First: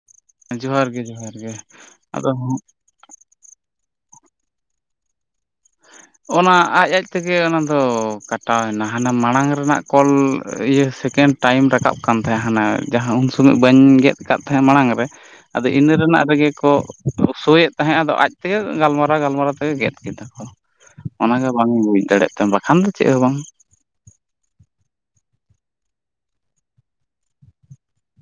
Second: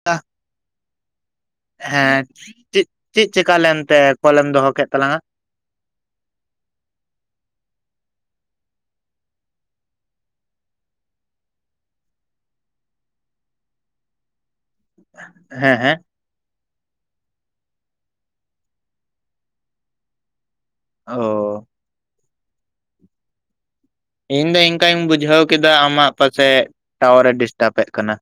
[unintelligible] ᱡᱚᱦᱟᱨ ᱜᱮ ᱡᱚᱦᱟᱨ ᱜᱮᱼᱼ ᱦᱮᱸ ᱪᱮᱫ ᱪᱮᱫ ᱪᱮᱠᱟ ᱞᱮᱱ ᱛᱮ ᱠᱚᱞᱮᱢ ᱫᱚᱦᱚ ᱠᱮᱫ ᱛᱟᱞᱟᱝ ᱟ ᱚᱱᱟ ᱟᱡ ᱟᱡ ᱛᱮ ᱜᱮ ᱚᱱᱟ ᱫᱚ ᱠᱟᱴᱟᱣ ᱮᱱᱟ ᱦᱟᱱᱟ ᱢᱟᱲᱟᱝ ᱨᱮᱱᱟᱜ ᱠᱚᱞ ᱤᱭᱟᱹ ᱥᱮᱠᱮᱱᱰ ᱴᱟᱭᱤᱢ ᱨᱟᱠᱟᱵ ᱠᱟᱱ ᱛᱟᱦᱮᱸᱜᱼᱟ ᱦᱟᱱᱮ ᱡᱟᱦᱟᱸ ᱩᱱ ᱥᱚᱢᱚᱭ ᱵᱟᱹᱧ ᱜᱮᱫᱼᱼ ᱠᱟᱫ ᱛᱟᱦᱮᱸᱫ ᱢᱟᱲᱟᱝ ᱨᱮ ᱟᱫᱚ ᱦᱮᱸ ᱤᱱᱟᱹ ᱦᱮᱸ ᱨᱮᱱᱟᱜ ᱨᱮ ᱜᱮ ᱠᱚᱼᱼ ᱥᱩᱭᱮᱫ ᱛᱟᱦᱮᱸᱜ ᱟᱫᱚ ᱟᱡ ᱛᱮ ᱜᱮ ᱜᱟᱞᱢᱟᱨᱟᱣ ᱜᱟᱞᱢᱟᱨᱟᱣ ᱛᱮ ᱜᱮ ᱜᱮᱫ ᱠᱮᱫᱟ ᱠᱚ ᱚᱱᱟ ᱜᱮ ᱚ ᱵᱟᱝ ᱤᱧ ᱵᱩᱡ ᱫᱟᱲᱮᱭᱟᱜ ᱛᱟᱦᱮᱱ ᱵᱟᱠᱷᱟᱱ ᱫᱚ ᱪᱮᱫ ᱦᱚᱸ ᱵᱟᱝᱼᱼ ᱤᱧ ᱫᱚ ᱤᱱᱠᱟᱹᱧ ᱵᱩᱡᱷᱟᱹᱣ ᱠᱮᱫᱟ ᱟᱢᱟᱜ ᱯᱟᱥᱮ ᱴᱟᱣᱟᱨ ᱮ ᱰᱤᱥᱴᱟᱯ ᱮᱜ ᱠᱟᱱᱟ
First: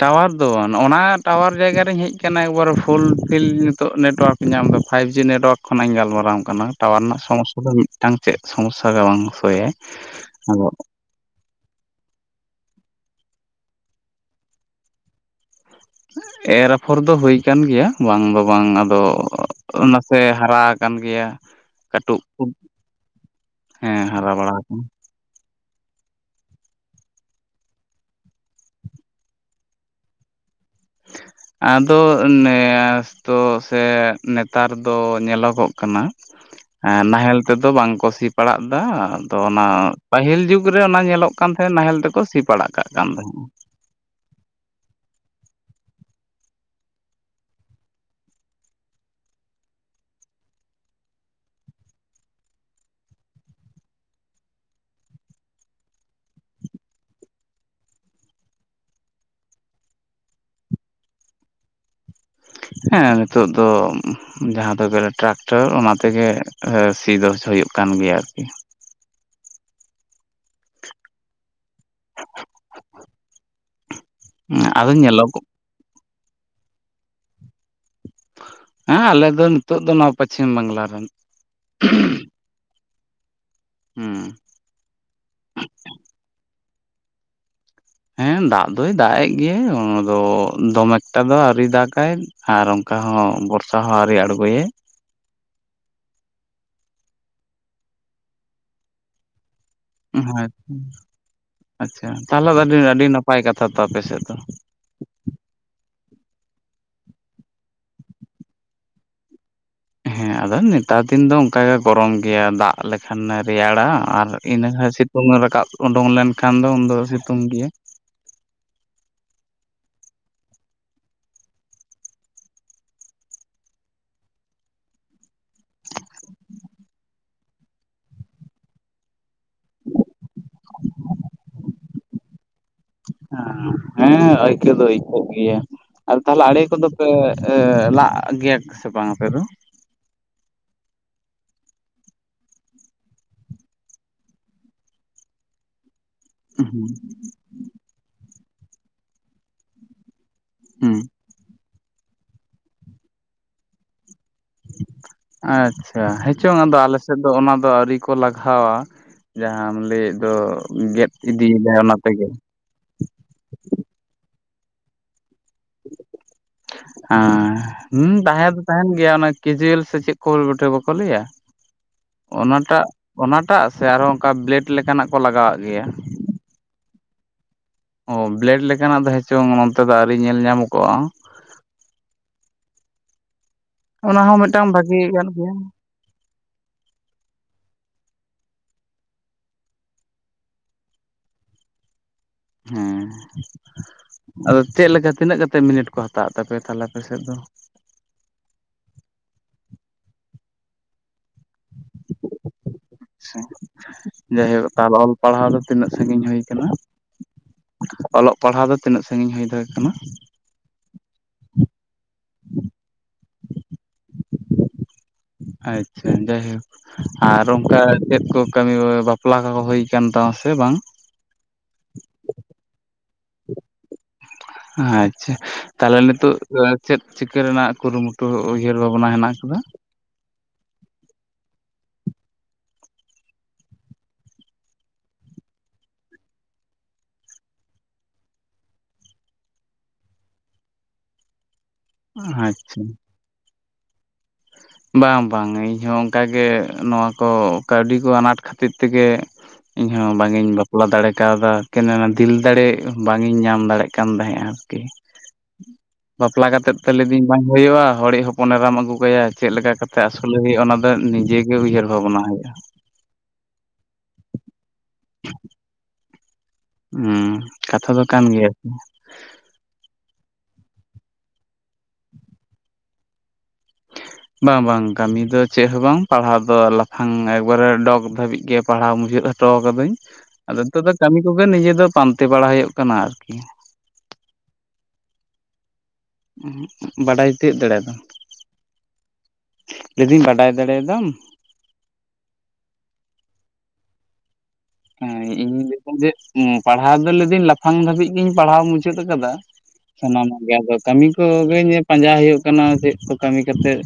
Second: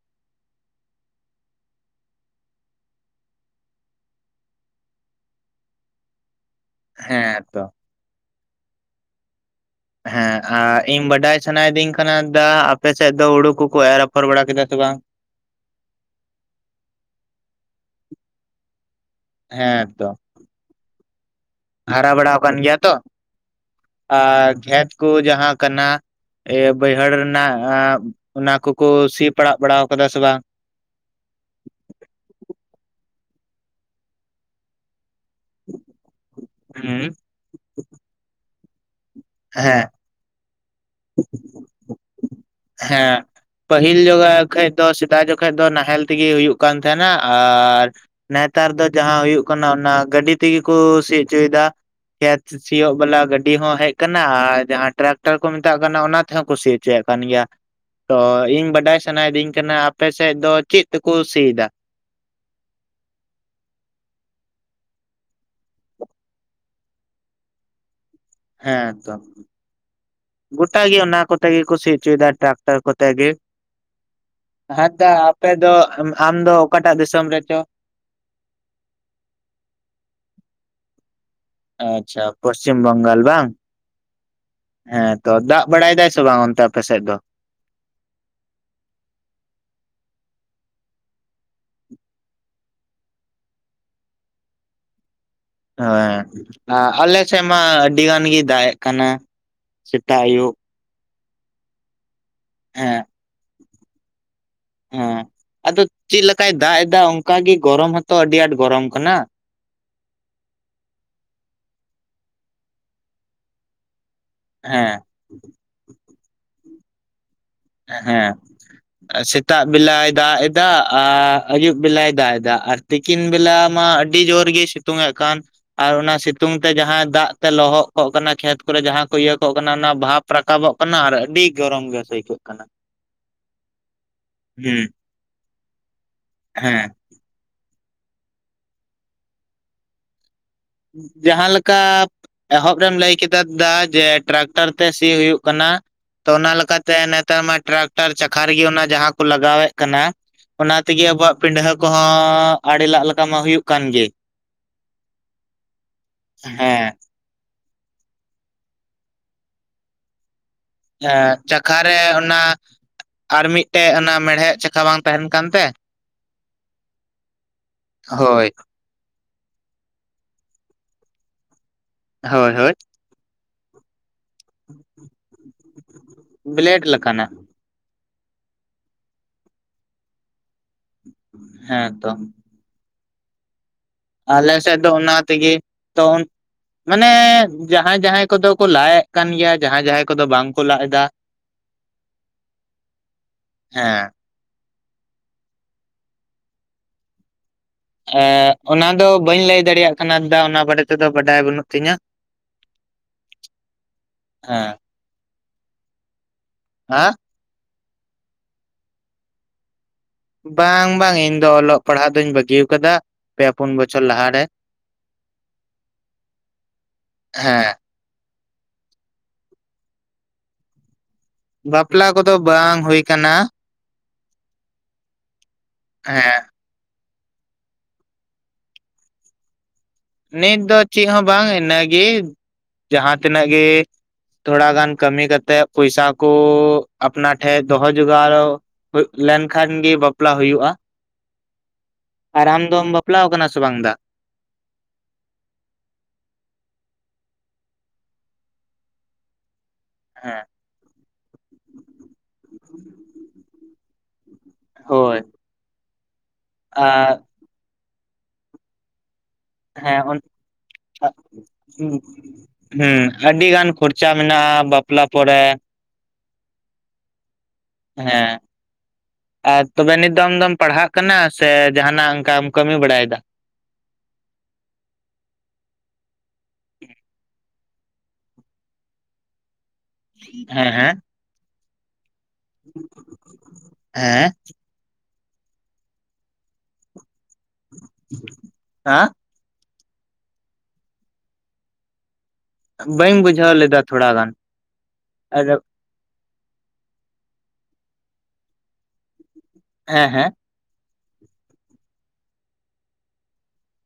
ᱴᱟᱣᱟᱨ ᱫᱚ ᱵᱟᱝᱼᱟ ᱱᱚᱜᱼᱚ ᱱᱚᱣᱟ ᱴᱟᱣᱟᱨ ᱡᱟᱭᱜᱟᱨᱤᱧ ᱦᱮᱡ ᱟᱠᱟᱱᱟ ᱮᱠᱵᱟᱨ ᱯᱷᱩᱞᱯᱷᱤᱞ ᱱᱤᱛᱚᱜ ᱱᱮᱴᱣᱟᱨᱠᱼᱼ ᱧᱟᱢᱫᱟ ᱯᱷᱟᱭᱤᱵ ᱡᱤ ᱱᱮᱴᱣᱟᱨᱠ ᱠᱷᱚᱱᱟᱜ ᱤᱧ ᱜᱟᱞᱢᱟᱨᱟᱣ ᱟᱢ ᱠᱟᱱᱟ ᱴᱟᱣᱟᱨ ᱨᱮᱱᱟᱜ ᱦᱮᱸ ᱥᱚᱢᱚᱥᱥᱟ ᱛᱚ ᱫᱚ ᱢᱤᱫᱴᱟᱝ ᱪᱮᱫ ᱥᱚᱢᱚᱥᱥᱟ ᱜᱮ ᱵᱟᱝ ᱥᱳᱭᱟᱭᱼᱼ ᱦᱮᱸ ᱟᱨ ᱤᱧ ᱵᱟᱰᱟᱭᱼᱼ ᱥᱟᱱᱟᱭ ᱤᱫᱤᱧ ᱠᱟᱱᱟ ᱫᱟ ᱟᱯᱮ ᱥᱮᱫ ᱫᱚ ᱦᱩᱲᱩ ᱠᱚ ᱠᱚ ᱮᱨ ᱨᱟᱯᱷᱚᱨ ᱵᱟᱲᱟ ᱠᱮᱫᱟ ᱥᱮ ᱵᱟᱝᱼᱼ ᱮᱨ ᱟᱯᱷᱚᱨ ᱫᱚ ᱦᱩᱭ ᱟᱠᱟᱱ ᱜᱮᱭᱟ ᱵᱟᱝ ᱫᱚ ᱵᱟᱝ ᱟᱫᱚ ᱦᱮᱸ ᱛᱚ ᱱᱟᱥᱮᱼᱼ ᱦᱟᱨᱟ ᱟᱠᱟᱱ ᱜᱮᱭᱟ ᱦᱟᱨᱟ ᱠᱟᱹᱴᱩᱵ ᱵᱟᱲᱟ ᱠᱩᱫ ᱟᱠᱟᱱ ᱜᱮᱭᱟ ᱛᱚ ᱦᱮᱸ ᱦᱟᱨᱟ ᱵᱟᱲᱟ ᱟᱨ ᱟᱠᱟᱱᱟ ᱠᱷᱮᱛ ᱠᱚ ᱡᱟᱦᱟᱸ ᱠᱟᱱᱟ ᱮ ᱵᱟᱹᱭᱦᱟᱹᱲ ᱨᱮᱱᱟᱜ ᱚᱱᱟ ᱠᱚᱠᱚ ᱥᱤ ᱯᱟᱲᱟᱜ ᱵᱟᱲᱟ ᱟᱠᱟᱫᱟ ᱥᱮ ᱵᱟᱝ ᱟᱫᱚ ᱱᱮᱥ ᱛᱚ ᱥᱮ ᱱᱮᱛᱟᱨ ᱫᱚᱼᱼ ᱧᱮᱞᱚᱜᱚᱜ ᱠᱟᱱᱟ ᱦᱩᱸ ᱱᱟᱦᱮᱞ ᱛᱮ ᱫᱚ ᱵᱟᱝ ᱠᱚ ᱥᱤ ᱯᱟᱲᱟᱜ ᱫᱟ ᱟᱫᱚ ᱚᱱᱟᱼᱼ ᱦᱮᱸ ᱯᱟᱹᱦᱤᱞ ᱡᱩᱜᱽ ᱨᱮ ᱚᱱᱟ ᱧᱮᱞᱚᱜ ᱠᱟᱱ ᱛᱟᱦᱮᱸᱫ ᱱᱟᱦᱮᱞ ᱛᱮ ᱠᱚ ᱥᱤ ᱯᱟᱲᱟᱜ ᱠᱟᱜ ᱠᱟᱱ ᱦᱮᱸ ᱛᱟᱦᱮᱸᱼᱟ ᱯᱟᱹᱦᱤᱞ ᱡᱚᱜᱟ ᱠᱷᱚᱡ ᱫᱚ ᱥᱮᱫᱟᱭ ᱡᱚᱠᱷᱚᱡ ᱫᱚ ᱱᱟᱦᱮᱞ ᱛᱮ ᱜᱮ ᱦᱩᱭᱩᱜ ᱠᱟᱱ ᱛᱟᱦᱮᱱᱟ ᱟᱨᱼᱼ ᱱᱮᱛᱟᱨ ᱫᱚ ᱡᱟᱦᱟᱸ ᱦᱩᱭᱩᱜ ᱠᱟᱱᱟ ᱚᱱᱟ ᱜᱟᱹᱰᱤ ᱛᱮ ᱜᱮ ᱠᱚ ᱥᱤ ᱦᱚᱪᱚᱭ ᱮᱫᱟ ᱠᱷᱮᱛ ᱥᱤᱭᱳᱜ ᱵᱟᱞᱟ ᱜᱟᱹᱰᱤ ᱦᱚᱸ ᱦᱮᱡ ᱟᱠᱟᱱᱟ ᱟᱨ ᱡᱟᱦᱟᱸ ᱴᱨᱟᱠᱴᱟᱨ ᱠᱚ ᱢᱮᱛᱟᱜ ᱠᱟᱱᱟ ᱚᱱᱟ ᱛᱮ ᱦᱚᱸ ᱠᱩ ᱥᱤ ᱚᱪᱚᱭᱮᱫ ᱠᱟᱱ ᱜᱮᱭᱟ ᱛᱚ ᱤᱧ ᱵᱟᱰᱟᱭ ᱥᱟᱱᱟᱭ ᱤᱫᱤᱧ ᱠᱟᱱᱟ ᱟᱯᱮ ᱥᱮᱫ ᱫᱚ ᱪᱮᱫ ᱛᱮ ᱠᱚ ᱥᱤᱭ ᱮᱫᱟ ᱦᱮᱸ ᱱᱤᱛᱚᱜ ᱫᱚᱼᱼ ᱡᱟᱦᱟᱸ ᱫᱚ ᱜᱮᱞᱮ ᱴᱨᱟᱠᱴᱚᱨ ᱚᱱᱟ ᱛᱮ ᱜᱮ ᱥᱤ ᱫᱚ ᱦᱩᱭᱩᱜ ᱠᱟᱱ ᱜᱮᱭᱟ ᱟᱨᱠᱤ ᱦᱮᱸ ᱛᱚ ᱜᱚᱴᱟ ᱜᱤ ᱚᱱᱟ ᱠᱚ ᱛᱮ ᱜᱮ ᱠᱚ ᱥᱤ ᱦᱚᱪᱚᱭ ᱮᱫᱟ ᱴᱨᱟᱠᱴᱟᱨ ᱠᱚ ᱛᱮ ᱜᱮᱼᱼ ᱟᱫᱚ ᱦᱮᱸ [unintelligible] ᱧᱮᱞᱚᱜᱚᱜ ᱟᱯᱮ ᱫᱚ ᱟᱢ ᱫᱚ ᱚᱠᱟᱴᱟᱜ ᱫᱤᱥᱚᱢ ᱨᱮᱪᱚ ᱦᱮᱸ ᱟᱞᱮ ᱫᱚ ᱱᱤᱛᱚᱜ ᱫᱚ ᱱᱚᱣᱟ ᱯᱚᱪᱷᱤᱢ ᱵᱟᱝᱞᱟ ᱨᱮᱱᱼᱼ ᱟᱪᱪᱷᱟ ᱯᱚᱥᱪᱤᱢ ᱵᱟᱝᱜᱟᱞ ᱵᱟᱝᱼᱼ ᱦᱩᱸ ᱦᱮᱸ ᱛᱚ ᱫᱟᱜ ᱵᱟᱲᱟᱭ ᱫᱟᱭ ᱥᱮ ᱵᱟᱝ ᱚᱱᱛᱮ ᱟᱯᱮ ᱥᱮᱫ ᱫᱚᱼᱼ ᱦᱮᱸ ᱫᱟᱜ ᱫᱚᱭ ᱫᱟᱜ ᱮᱜ ᱜᱮᱭᱟᱭ ᱚᱱᱟ ᱫᱚ ᱫᱚᱢᱮ ᱮᱠᱴᱟ ᱫᱚ ᱟᱹᱣᱨᱤ ᱫᱟᱜᱟᱭ ᱟᱨ ᱚᱱᱠᱟ ᱦᱚᱸ ᱵᱚᱨᱥᱟ ᱦᱚᱸ ᱟᱹᱣᱨᱤ ᱟᱬᱜᱳᱭᱟᱭ ᱦᱮᱸ ᱦᱟᱞᱮ ᱥᱮᱫ ᱢᱟ ᱟᱹᱰᱤ ᱜᱟᱱ ᱜᱤ ᱫᱟᱜ ᱮᱜ ᱠᱟᱱᱟ ᱥᱮᱛᱟᱜ ᱦᱮᱸ ᱟᱹᱭᱩᱵᱼᱼ ᱟᱪᱪᱷᱟ ᱛᱟᱦᱞᱮ ᱟᱹᱰᱤ ᱦᱮᱸ ᱟᱹᱰᱤ ᱱᱟᱯᱟᱭ ᱠᱟᱛᱷᱟ ᱛᱚ ᱟᱯᱮ ᱥᱮᱫ ᱫᱚ ᱦᱮᱸ ᱟᱫᱚ ᱪᱤᱜ ᱞᱮᱠᱟᱭ ᱫᱟᱜ ᱮᱫᱟ ᱚᱱᱠᱟ ᱜᱤ ᱜᱚᱨᱚᱢ ᱦᱚᱛᱚ ᱟᱹᱰᱤ ᱟᱸᱴ ᱜᱚᱨᱚᱢ ᱠᱟᱱᱟ ᱦᱮᱸ ᱟᱫᱚ ᱱᱮᱛᱟᱨ ᱫᱤᱱ ᱫᱚ ᱚᱱᱠᱟ ᱜᱮ ᱜᱚᱨᱚᱢ ᱜᱮᱭᱟ ᱫᱟᱜ ᱞᱮᱠᱷᱟᱱ ᱮ ᱨᱮᱭᱟᱲᱟ ᱟᱨᱼᱼ ᱤᱱᱟᱹ ᱠᱷᱟᱡ ᱦᱮᱸ ᱥᱤᱛᱩᱝ ᱨᱟᱠᱟᱵ ᱳᱰᱩᱝ ᱞᱮᱱ ᱠᱷᱟᱱ ᱫᱚ ᱩᱱ ᱫᱚ ᱥᱤᱛᱩᱝ ᱜᱤᱭᱟ ᱮᱸ ᱦᱮᱸ᱾ ᱥᱮᱛᱟᱜ ᱵᱤᱞᱟᱭ ᱫᱟᱜ ᱮᱫᱟ ᱟᱨ ᱟᱭᱩᱵ ᱵᱤᱞᱟᱭ ᱫᱟᱜ ᱮᱫᱟ ᱟᱨ ᱛᱤᱠᱤᱱ ᱵᱮᱞᱟ ᱢᱟ ᱟᱹᱰᱤ ᱡᱳᱨ ᱜᱮ ᱥᱤᱛᱩᱝ ᱮᱜ ᱠᱟᱱ᱾ ᱟᱨ ᱚᱱᱟ ᱥᱤᱛᱩᱝ ᱛᱮ ᱡᱟᱦᱟᱸ ᱫᱟᱜ ᱛᱮ ᱞᱚᱦᱚᱜ ᱠᱚᱜ ᱠᱟᱱᱟ ᱠᱷᱮᱛ ᱠᱚᱨᱮ ᱡᱟᱦᱟᱸ ᱠᱚ ᱤᱭᱟᱹ ᱠᱚᱜ ᱠᱟᱱᱟ ᱚᱱᱟ ᱵᱷᱟᱵ ᱨᱟᱠᱟᱵᱚᱜ ᱠᱟᱱᱟ ᱟᱨ ᱟᱹᱰᱤ ᱜᱚᱨᱚᱢ ᱜᱮ ᱟᱹᱭᱠᱟᱹᱜ ᱠᱟᱱᱟ᱾ ᱦᱟᱸ ᱦᱮᱸ ᱟᱹᱭᱠᱟᱹᱣ ᱦᱩᱸ ᱫᱚ ᱟᱹᱭᱠᱟᱹᱣᱜ ᱜᱮᱭᱟ, ᱟᱨ ᱛᱟᱦᱞᱮ ᱟᱲᱮ ᱦᱮᱸ ᱠᱚᱫᱚ ᱯᱮ ᱮ ᱞᱟᱜ ᱜᱮᱭᱟᱠᱚ ᱥᱮ ᱵᱟᱝ ᱟᱯᱮᱫᱚ? ᱡᱟᱦᱟᱸᱞᱮᱠᱟ ᱮᱦᱚᱵ ᱨᱮᱢ ᱞᱟᱹᱭ ᱠᱮᱫᱟ ᱫᱟ ᱡᱮ ᱴᱨᱟᱠᱴᱟᱨ ᱛᱮ ᱥᱤ ᱦᱳᱭᱩᱜ ᱠᱟᱱᱟ ᱛᱚ ᱚᱱᱟᱞᱮᱠᱟ ᱛᱮ ᱦᱩᱸ ᱱᱮᱛᱟᱨ ᱢᱟ ᱴᱨᱟᱠᱴᱟᱨ ᱪᱟᱠᱷᱟ ᱨᱤᱜᱤ ᱚᱱᱟ ᱡᱟᱦᱟᱸ ᱠᱚ ᱞᱟᱜᱟᱣᱮᱫ ᱠᱟᱱᱟ ᱚᱱᱟ ᱛᱤᱜᱤ ᱟᱵᱚᱣᱟᱜ ᱯᱤᱱᱰᱦᱟᱹ ᱠᱚᱦᱚᱸ ᱟᱲᱮ ᱞᱟᱜ ᱞᱮᱠᱟ ᱢᱟ ᱦᱳᱭᱩᱜ ᱠᱟᱱ ᱜᱮ᱾ ᱟᱪᱪᱷᱟ ᱦᱮᱸᱪᱚᱝ ᱟᱫᱚ ᱦᱮᱸ ᱟᱞᱮ ᱥᱮᱜᱫᱚ ᱚᱱᱟ ᱫᱚ ᱟᱹᱣᱨᱤ ᱠᱚ ᱞᱟᱜᱷᱟᱣᱟ ᱡᱟᱦᱟᱸᱢ ᱞᱟᱹᱭᱮᱫ ᱫᱚ ᱜᱮᱫ ᱮᱸ ᱤᱫᱤᱭᱮᱫᱟᱭ ᱪᱟᱠᱷᱟᱨᱮ ᱛᱮᱜᱮ ᱚᱱᱟ ᱟᱨ ᱢᱤᱫᱴᱮᱡ ᱚᱱᱟ ᱢᱮᱲᱦᱮᱫ ᱪᱟᱠᱷᱟ ᱵᱟᱝ ᱛᱟᱦᱮᱸᱱ ᱠᱟᱱ ᱛᱮ? ᱟᱸ ᱦᱩᱸ ᱦᱳᱭ ᱛᱟᱸᱦᱮᱸ ᱫᱚ ᱛᱟᱦᱮᱱ ᱜᱮᱭᱟ ᱚᱱᱮ ᱠᱮᱡᱩᱭᱮᱞ ᱥᱮ ᱪᱮᱫ ᱠᱷᱚᱞ ᱵᱚᱴᱷᱮ ᱵᱟᱠᱚ ᱞᱟᱹᱭᱟ ᱦᱳᱭ ᱦᱳᱭ ᱚᱱᱟᱴᱟᱜ ᱚᱱᱟᱴᱟᱜ ᱥᱮ ᱟᱨᱦᱚᱸ ᱚᱝᱠᱟ ᱵᱞᱮᱰ ᱞᱮᱠᱟᱱᱟᱜ ᱠᱚ ᱞᱟᱜᱟᱣᱟᱜ ᱜᱮᱭᱟ? ᱵᱞᱮᱰ ᱞᱮᱠᱟᱱᱟᱜ᱾ ᱚ ᱵᱞᱮᱰ ᱞᱮᱠᱟᱱᱟᱜ ᱫᱚ ᱦᱮᱪᱚᱝ ᱱᱚᱱᱛᱮ ᱫᱚ ᱟᱹᱣᱨᱤ ᱧᱮᱞ ᱧᱟᱢ ᱠᱚᱜᱼᱟ᱾ ᱦᱮᱸ ᱛᱚ᱾ ᱚᱱᱟ ᱦᱚᱸ ᱟᱞᱮ ᱢᱤᱫᱴᱟᱝ ᱥᱮᱫ ᱫᱚ ᱵᱷᱟᱜᱮ ᱚᱱᱟ ᱠᱟᱱ ᱛᱮᱜᱤ ᱜᱮᱭᱟ ᱛᱚ ᱢᱟᱱᱮ ᱡᱟᱦᱟᱸᱭ ᱡᱟᱦᱟᱸᱭ ᱠᱚᱫᱚ ᱠᱚ ᱞᱟᱭᱮᱫ ᱠᱟᱱ ᱜᱮᱭᱟ ᱡᱟᱦᱟᱸᱭ ᱡᱟᱦᱟᱸᱭ ᱠᱚᱫᱚ ᱵᱟᱝ ᱠᱚ ᱞᱟᱜ ᱫᱟ᱾ ᱦᱮᱸ᱾ ᱦᱮᱸ ᱟᱫᱚ ᱪᱮᱜ ᱞᱮᱠᱟ ᱛᱤᱱᱟᱹᱜ ᱠᱟᱛᱮᱫ ᱢᱤᱱᱤᱴ ᱠᱚ ᱦᱟᱛᱟᱣ ᱮᱫ ᱛᱟᱯᱮᱭᱟ ᱛᱟᱦᱞᱮ ᱟᱯᱮ ᱥᱮᱫ ᱫᱚ? ᱮᱸᱜ ᱚᱱᱟ ᱫᱚ ᱵᱟᱹᱧ ᱞᱟᱹᱭ ᱫᱟᱲᱮᱭᱟᱜ ᱠᱟᱱᱟ ᱫᱟ ᱚᱱᱟ ᱵᱟᱲᱮ ᱛᱮᱫᱚ ᱵᱟᱰᱟᱭ ᱵᱟᱹᱱᱩᱜ ᱛᱤᱧᱟᱹ ᱟᱪᱪᱷᱟ ᱡᱟᱭᱦᱳ ᱦᱮᱸ ᱛᱟᱦᱚᱞᱮ ᱚᱞ ᱯᱟᱲᱦᱟᱣ ᱫᱚ ᱛᱤᱱᱟᱹᱜ ᱥᱟᱺᱜᱤᱧ ᱦᱩᱭ ᱠᱟᱱᱟ? ᱦᱟᱸ? ᱚᱞᱚᱜ ᱯᱟᱲᱦᱟᱣ ᱫᱚ ᱛᱤᱱᱟᱹᱜ ᱥᱟᱺᱜᱤᱧ ᱦᱩᱭ ᱫᱟᱲᱮ ᱠᱟᱱᱟ? ᱵᱟᱝ ᱵᱟᱝ ᱤᱧ ᱫᱚ ᱚᱞᱚᱜ ᱯᱟᱲᱦᱟᱜ ᱫᱩᱧ ᱵᱟᱹᱜᱤᱭ ᱠᱟᱫᱟ ᱯᱮ ᱯᱩᱱ ᱵᱚᱪᱷᱚᱨ ᱞᱟᱦᱟᱨᱮ᱾ ᱟᱪᱪᱷᱟ, ᱡᱟᱭᱦᱳᱠ ᱟᱨ ᱦᱮᱸ ᱚᱱᱠᱟ ᱪᱮᱫ ᱠᱚ ᱠᱟᱹᱢᱤ ᱵᱟᱯᱞᱟ ᱠᱟᱠᱚ ᱦᱳᱭ ᱠᱟᱱ ᱛᱟᱢᱟ ᱥᱮ ᱵᱟᱝ? ᱵᱟᱯᱞᱟ ᱠᱚᱫᱚ ᱵᱟᱝ ᱦᱳᱭ ᱠᱟᱱᱟ᱾ ᱟᱪᱪᱷᱟ ᱛᱟᱦᱞᱮ ᱱᱤᱛᱚᱜ ᱦᱮᱸ ᱪᱮᱫ ᱪᱤᱠᱟᱹ ᱨᱮᱱᱟᱜ ᱠᱩᱨᱩᱢᱩᱴᱩ ᱩᱭᱦᱟᱹᱨ ᱵᱷᱟᱵᱽᱱᱟ ᱦᱮᱸᱱᱟᱜ ᱠᱟᱫᱟ? ᱱᱤᱛ ᱫᱚ ᱪᱤᱜ ᱦᱚᱸ ᱵᱟᱝ ᱤᱱᱟᱹᱜᱤ ᱡᱟᱦᱟᱸ ᱛᱤᱱᱟᱹᱜ ᱜᱮ ᱛᱷᱚᱲᱟ ᱜᱟᱱ ᱠᱟᱹᱢᱤ ᱠᱟᱛᱮᱜ ᱯᱩᱭᱥᱟ ᱠᱩ ᱟᱯᱱᱟ ᱴᱷᱮᱡ ᱫᱚᱦᱚ ᱡᱚᱜᱟᱲᱚ ᱦᱩᱭᱩᱜ ᱞᱮᱱᱠᱷᱟᱱᱜᱤ ᱵᱟᱯᱞᱟ ᱦᱩᱭᱩᱜᱼᱟ᱾ ᱟᱨ ᱟᱢ ᱟᱪᱪᱷᱟ ᱫᱚᱢ ᱵᱟᱯᱞᱟᱣᱠᱟᱱᱟ ᱥᱮ ᱵᱟᱝ ᱫᱟ? ᱵᱟᱝ ᱵᱟᱝ ᱤᱧᱦᱚ ᱚᱱᱠᱟᱜᱮ ᱱᱚᱣᱟ ᱠᱚ ᱠᱟᱹᱣᱰᱤ ᱠᱚ ᱟᱱᱟᱴ ᱠᱷᱟᱹᱛᱤᱨ ᱛᱮᱜᱮ ᱤᱧᱦᱚᱸ ᱵᱟᱝ ᱦᱮᱸ ᱤᱧ ᱵᱟᱯᱞᱟ ᱫᱟᱲᱮ ᱠᱟᱣᱫᱟ, ᱠᱮᱱᱮᱱᱟ ᱫᱤᱞ ᱫᱟᱲᱮ ᱵᱟᱝ ᱤᱧ ᱧᱟᱢ ᱫᱟᱲᱮᱭ ᱠᱟᱱ ᱛᱟᱦᱮᱸᱜᱼᱟ ᱟᱨᱠᱤ, ᱦᱳᱭ ᱵᱟᱯᱞᱟ ᱠᱟᱛᱮᱫ ᱛᱚ ᱞᱟᱹᱭ ᱟᱨ ᱫᱤᱧ ᱵᱟᱝ ᱦᱩᱭᱩᱜᱼᱟ, ᱦᱚᱲᱤᱡ ᱦᱚᱯᱚᱱ ᱮᱨᱟᱢ ᱟᱹᱜᱩ ᱠᱟᱭᱟ ᱪᱮᱫ ᱞᱮᱠᱟ ᱠᱟᱛᱮ ᱦᱮᱸ ᱚᱱ ᱟᱹᱥᱩᱞᱮ ᱦᱩᱭᱩᱜᱼᱟ ᱚᱱᱟ ᱫᱚ ᱱᱤᱡᱮ ᱜᱮ ᱩᱭᱦᱟᱹᱨ ᱵᱷᱟᱵᱱᱟ ᱦᱩᱭᱩᱜᱼᱟ᱾ ᱦᱩᱸ ᱟᱹᱰᱤ ᱜᱟᱱ ᱠᱷᱚᱨᱪᱟ ᱢᱮᱱᱟᱜᱼᱟ ᱵᱟᱯᱞᱟ ᱯᱚᱨᱮ᱾ ᱦᱩᱸ ᱠᱟᱛᱷᱟ ᱫᱚ ᱠᱟᱱ ᱦᱮᱸ ᱜᱮᱭᱟ ᱟᱨ ᱛᱚᱵᱮ ᱱᱤᱛ ᱫᱚ ᱟᱢ ᱫᱚᱢ ᱯᱟᱲᱦᱟᱜ ᱠᱟᱱᱟ ᱥᱮ ᱡᱟᱦᱟᱱᱟᱜ ᱚᱱᱠᱟᱢ ᱠᱟᱹᱢᱤ ᱵᱟᱲᱟᱭᱮᱫᱟ? [inaudible] ᱵᱟ ᱵᱟᱝ ᱠᱟᱹᱢᱤ ᱫᱚ ᱪᱮᱜ ᱦᱚᱸ ᱵᱟᱝ ᱯᱟᱲᱦᱟᱣ ᱫᱚ ᱞᱟᱯᱷᱟᱝ ᱮᱠᱵᱟᱨᱮ ᱰᱚᱜ ᱫᱷᱟᱹᱵᱤᱡ ᱜᱮ ᱯᱟᱲᱦᱟᱣ ᱢᱩᱪᱟᱹᱫ ᱴᱚᱣ ᱠᱟᱹᱫᱟᱹᱧ ᱟᱫᱚ ᱦᱮᱸ ᱱᱤᱛᱚᱜ ᱦᱮᱸ ᱫᱚ ᱠᱟᱹᱢᱤ ᱠᱚᱜᱮ ᱱᱤᱡᱮ ᱫᱚ ᱯᱟᱱᱛᱮ ᱵᱟᱲᱟ ᱦᱩᱭᱩᱜ ᱠᱟᱱᱟ ᱟᱨᱠᱤ᱾ ᱦᱮᱸ ᱵᱟᱰᱟᱭ ᱛᱤᱭᱟᱹᱜ ᱫᱟᱲᱮᱭᱫᱟᱢ ᱦᱟᱸ ᱞᱟᱹᱭᱫᱟᱹᱧ ᱵᱟᱰᱟᱭ ᱫᱟᱲᱮᱭᱫᱟᱢ? ᱵᱟᱹᱧ ᱵᱩᱡᱷᱟᱹᱣ ᱞᱮᱫᱟ ᱛᱷᱚᱲᱟ ᱜᱟᱱ ᱦᱮᱸ ᱤᱧ ᱟᱫᱚ ᱞᱟᱹᱭᱫᱟ ᱡᱮ ᱯᱟᱲᱦᱟᱣ ᱫᱚ ᱞᱟᱹᱭᱫᱟᱹᱧ ᱞᱟᱯᱷᱟᱝ ᱫᱷᱟᱹᱵᱤᱡ ᱜᱤᱧ ᱯᱟᱲᱦᱟᱣ ᱢᱩᱪᱟᱹᱫ ᱠᱟᱫᱟ᱾ ᱦᱮᱸ ᱦᱮᱸ ᱥᱟᱱᱟᱢᱟᱜ ᱜᱮ ᱟᱫᱚ ᱠᱟᱹᱢᱤ ᱠᱚ ᱜᱮ ᱯᱟᱸᱡᱟ ᱦᱩᱭᱩᱜ ᱠᱟᱱᱟ ᱪᱮᱫ ᱠᱚ ᱠᱟᱹᱢᱤ ᱠᱟᱛᱮᱫ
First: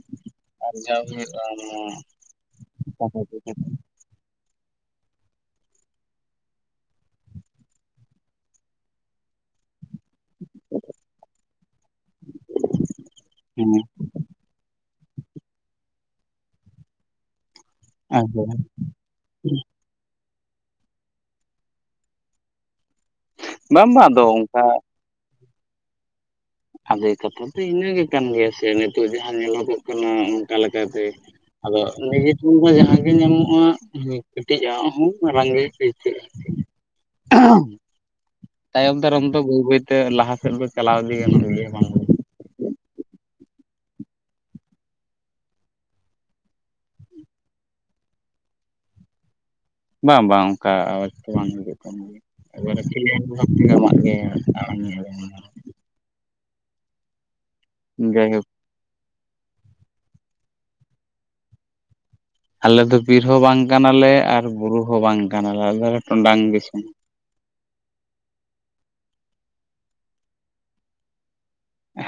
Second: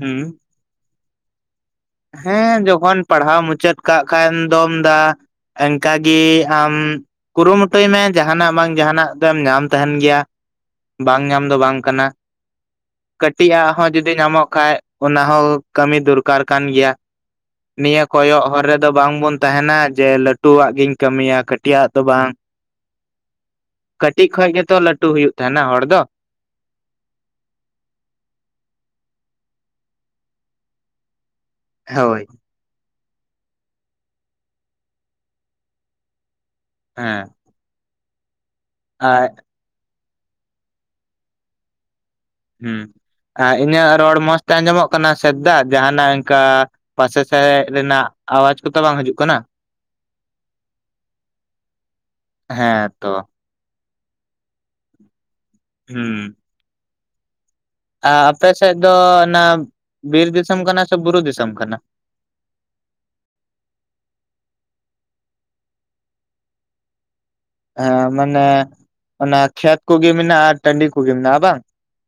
ᱦᱩᱸ ᱟᱨ ᱡᱟᱣ ᱦᱩᱭᱩᱜ-ᱟ ᱱᱳᱣᱟ ᱦᱮᱸ ᱡᱚᱠᱷᱚᱱ ᱯᱟᱲᱦᱟᱣ ᱢᱩᱪᱟᱹᱫ ᱠᱟᱜ ᱠᱷᱟᱱ ᱫᱚᱢ ᱫᱟ ᱮᱝᱠᱟᱜᱮ ᱟᱢ ᱠᱩᱨᱩᱢᱩᱴᱩᱭ ᱢᱮ ᱡᱟᱦᱟᱱᱟᱜ ᱵᱟᱝ ᱡᱟᱦᱟᱱᱟᱜ ᱫᱚᱢ ᱧᱟᱢ ᱛᱟᱦᱮᱱ ᱜᱮᱭᱟ᱾ ᱵᱟᱝ ᱧᱟᱢ ᱫᱚ ᱵᱟᱝ ᱠᱟᱱᱟ ᱠᱟᱹᱴᱤᱡ ᱦᱮᱸ ᱟᱜ ᱦᱚᱸ ᱡᱩ ᱛᱮ ᱧᱟᱢᱚᱜ ᱠᱷᱟᱡ ᱚᱱᱟ ᱦᱚᱸ ᱠᱟᱹᱢᱤ ᱫᱩᱨᱠᱟᱨ ᱠᱟᱱ ᱜᱮᱭᱟ᱾ ᱱᱤᱭᱟᱹ ᱟᱫᱚ ᱠᱚᱭᱚᱜ ᱦᱚᱨ ᱨᱮᱫᱚ ᱵᱟᱝᱵᱚᱱ ᱛᱟᱦᱮᱱᱟ ᱡᱮ ᱞᱟᱹ ᱴᱩᱣᱟᱜ ᱜᱤᱧ ᱠᱟᱹᱢᱤᱭᱟ ᱠᱟᱹᱴᱤᱜ ᱟᱜ ᱫᱚ ᱵᱟᱝ ᱵᱟᱝ ᱵᱟᱝ ᱟᱫᱚ ᱠᱟᱹᱴᱤᱜ ᱠᱷᱚᱡ ᱚᱱᱠᱟ ᱜᱮᱛᱚ ᱞᱟᱹ ᱴᱩ ᱦᱩᱭᱩᱜ ᱛᱟᱦᱮᱱᱟ ᱦᱚᱲ ᱫᱚ᱾ ᱟᱵᱮ ᱠᱟᱛᱷᱟ ᱫᱚ ᱤᱱᱟᱹᱜᱮ ᱠᱟᱱ ᱜᱮᱭᱟ ᱥᱮ ᱱᱤᱛᱚᱜ ᱡᱟᱦᱟᱸ ᱧᱮᱞᱚᱜᱚᱜ ᱠᱟᱱᱟ ᱚᱱᱠᱟ ᱞᱮᱠᱟᱛᱮ ᱟᱫᱚ ᱦᱳᱭ ᱤᱱᱟᱹᱜᱤ ᱩᱱᱦᱚᱸ ᱡᱟᱦᱟ ᱜᱮ ᱧᱟᱢᱚᱜ-ᱟ ᱠᱟᱹᱴᱤᱡ ᱟᱜ ᱦᱚᱸ ᱢᱟᱨᱟᱝ ᱜᱮ ᱟᱹᱭᱠᱟᱹᱜ-ᱟ ᱟᱨᱠᱤ᱾ ᱦᱮᱸ ᱛᱟᱭᱚᱢ ᱫᱟᱨᱚᱢ ᱟᱨ ᱫᱚ ᱵᱟᱹᱭ ᱵᱟᱹᱭᱛᱮ ᱞᱟᱦᱟ ᱥᱮᱫ ᱫᱚ ᱪᱟᱞᱟᱣ ᱤᱫᱤ ᱜᱟᱱᱚᱜ ᱜᱮᱭᱟ ᱵᱟᱝ ᱫᱚ ᱦᱩᱸ ᱟ ᱤᱧᱟᱹᱜ ᱨᱚᱲ ᱢᱚᱸᱡᱛᱮ ᱟᱸᱡᱚᱢᱚᱜ ᱠᱟᱱᱟ ᱥᱮᱫ ᱫᱟ ᱡᱟᱦᱱᱟᱜ ᱤᱱᱠᱟ ᱯᱟᱥᱮ ᱥᱟᱮᱜ ᱨᱮᱱᱟᱜ ᱟᱣᱟᱡ ᱠᱚᱛᱚ ᱵᱟᱝ ᱦᱟᱹᱡᱩᱜ ᱠᱟᱱᱟ? ᱵᱟ ᱵᱟᱝ ᱚᱝᱠᱟ ᱟᱣᱟᱡᱠᱚ ᱵᱟᱝ ᱦᱤᱡᱩᱜ ᱠᱟᱱᱟ ᱮᱠᱵᱟᱨᱮ ᱦᱮᱸ ᱛᱚ ᱠᱞᱤᱭᱟᱨ [unintelligible] ᱦᱩᱸ ᱟ ᱡᱟᱭᱦᱳᱠ ᱟᱯᱮ ᱥᱮᱫ ᱫᱚ ᱚᱱᱟ ᱵᱤᱨ ᱫᱤᱥᱚᱢ ᱠᱟᱱᱟ ᱥᱮ ᱵᱩᱨᱩ ᱫᱤᱥᱚᱢ ᱠᱟᱱᱟ? ᱟᱞᱮ ᱫᱚ ᱵᱤᱨ ᱦᱚᱸ ᱵᱟᱝ ᱠᱟᱱᱟᱞᱮ ᱟᱨ ᱵᱩᱨᱩ ᱦᱚᱸ ᱵᱟᱝ ᱠᱟᱱᱟᱞᱮ ᱟᱞᱮ ᱫᱚ ᱴᱚᱸᱰᱟᱝ ᱫᱤᱥᱚᱢ᱾ ᱦᱮᱸ ᱢᱟᱱᱮ ᱚᱱᱟ ᱠᱷᱮᱛ ᱠᱚᱜᱮ ᱢᱮᱱᱟᱜ-ᱟ ᱴᱟᱺᱰᱤ ᱠᱚᱜᱮ ᱢᱮᱱᱟᱜ-ᱟ ᱵᱟᱝ?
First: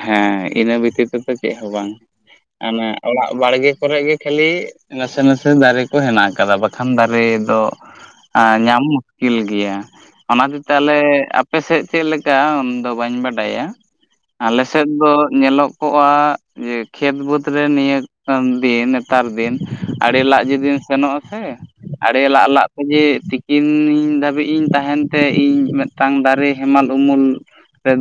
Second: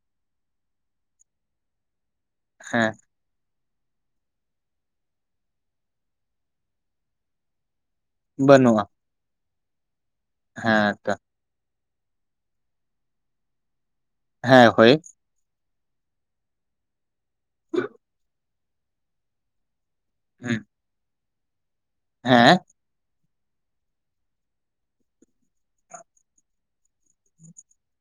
ᱦᱮᱸ ᱤᱱᱟᱹ ᱵᱤᱛᱤ ᱛᱮᱫᱚ ᱪᱮᱜ ᱦᱚᱸ ᱵᱟᱝ ᱢᱟᱱᱮ ᱦᱮᱸ ᱚᱲᱟᱜ ᱵᱟᱲᱜᱮ ᱠᱚᱨᱮ ᱜᱮ ᱠᱷᱟᱹᱞᱤ ᱱᱟᱥᱮ ᱱᱟᱥᱮ ᱫᱟᱨᱮ ᱠᱚ ᱦᱮᱱᱟᱜ ᱠᱟᱫᱟ ᱵᱟᱠᱷᱟᱱ ᱫᱟᱨᱮ ᱫᱚ ᱧᱟᱢ ᱵᱟᱹᱱᱩᱜᱼᱟ ᱠᱤᱞ ᱜᱮᱭᱟ ᱚᱱᱟᱛᱮ ᱦᱮᱸ ᱛᱟᱞᱮ ᱛᱚ ᱟᱯᱮ ᱥᱮᱜ ᱪᱮᱫ ᱞᱮᱠᱟ ᱚᱱᱫᱚ ᱵᱟᱹᱧ ᱵᱟᱰᱟᱭᱟ ᱟᱞᱮ ᱦᱮᱸ ᱥᱮᱫ ᱦᱳᱭ ᱫᱚ ᱧᱮᱞᱚᱜ ᱠᱚᱜ-ᱟ ᱡᱮ ᱠᱷᱮᱛ ᱵᱟᱹᱫᱽ ᱨᱮ ᱱᱤᱭᱟᱹ ᱫᱤᱱ ᱱᱮᱛᱟᱨ ᱫᱤᱱ ᱟᱲᱮ ᱞᱟᱜ ᱡᱩᱫᱤᱢ ᱥᱮᱱᱚᱜ-ᱟ ᱥᱮ ᱟᱲᱮ ᱞᱟᱜ ᱦᱮᱸ ᱞᱟᱜ ᱡᱮ ᱛᱤᱠᱤᱱ ᱫᱷᱟᱹᱵᱤᱡ ᱤᱧ ᱛᱟᱦᱮᱱ ᱛᱮ ᱤᱧ ᱢᱮᱜᱴᱟᱝ ᱫᱟᱨᱮ ᱦᱮᱢᱟᱞ ᱩᱢᱩᱞ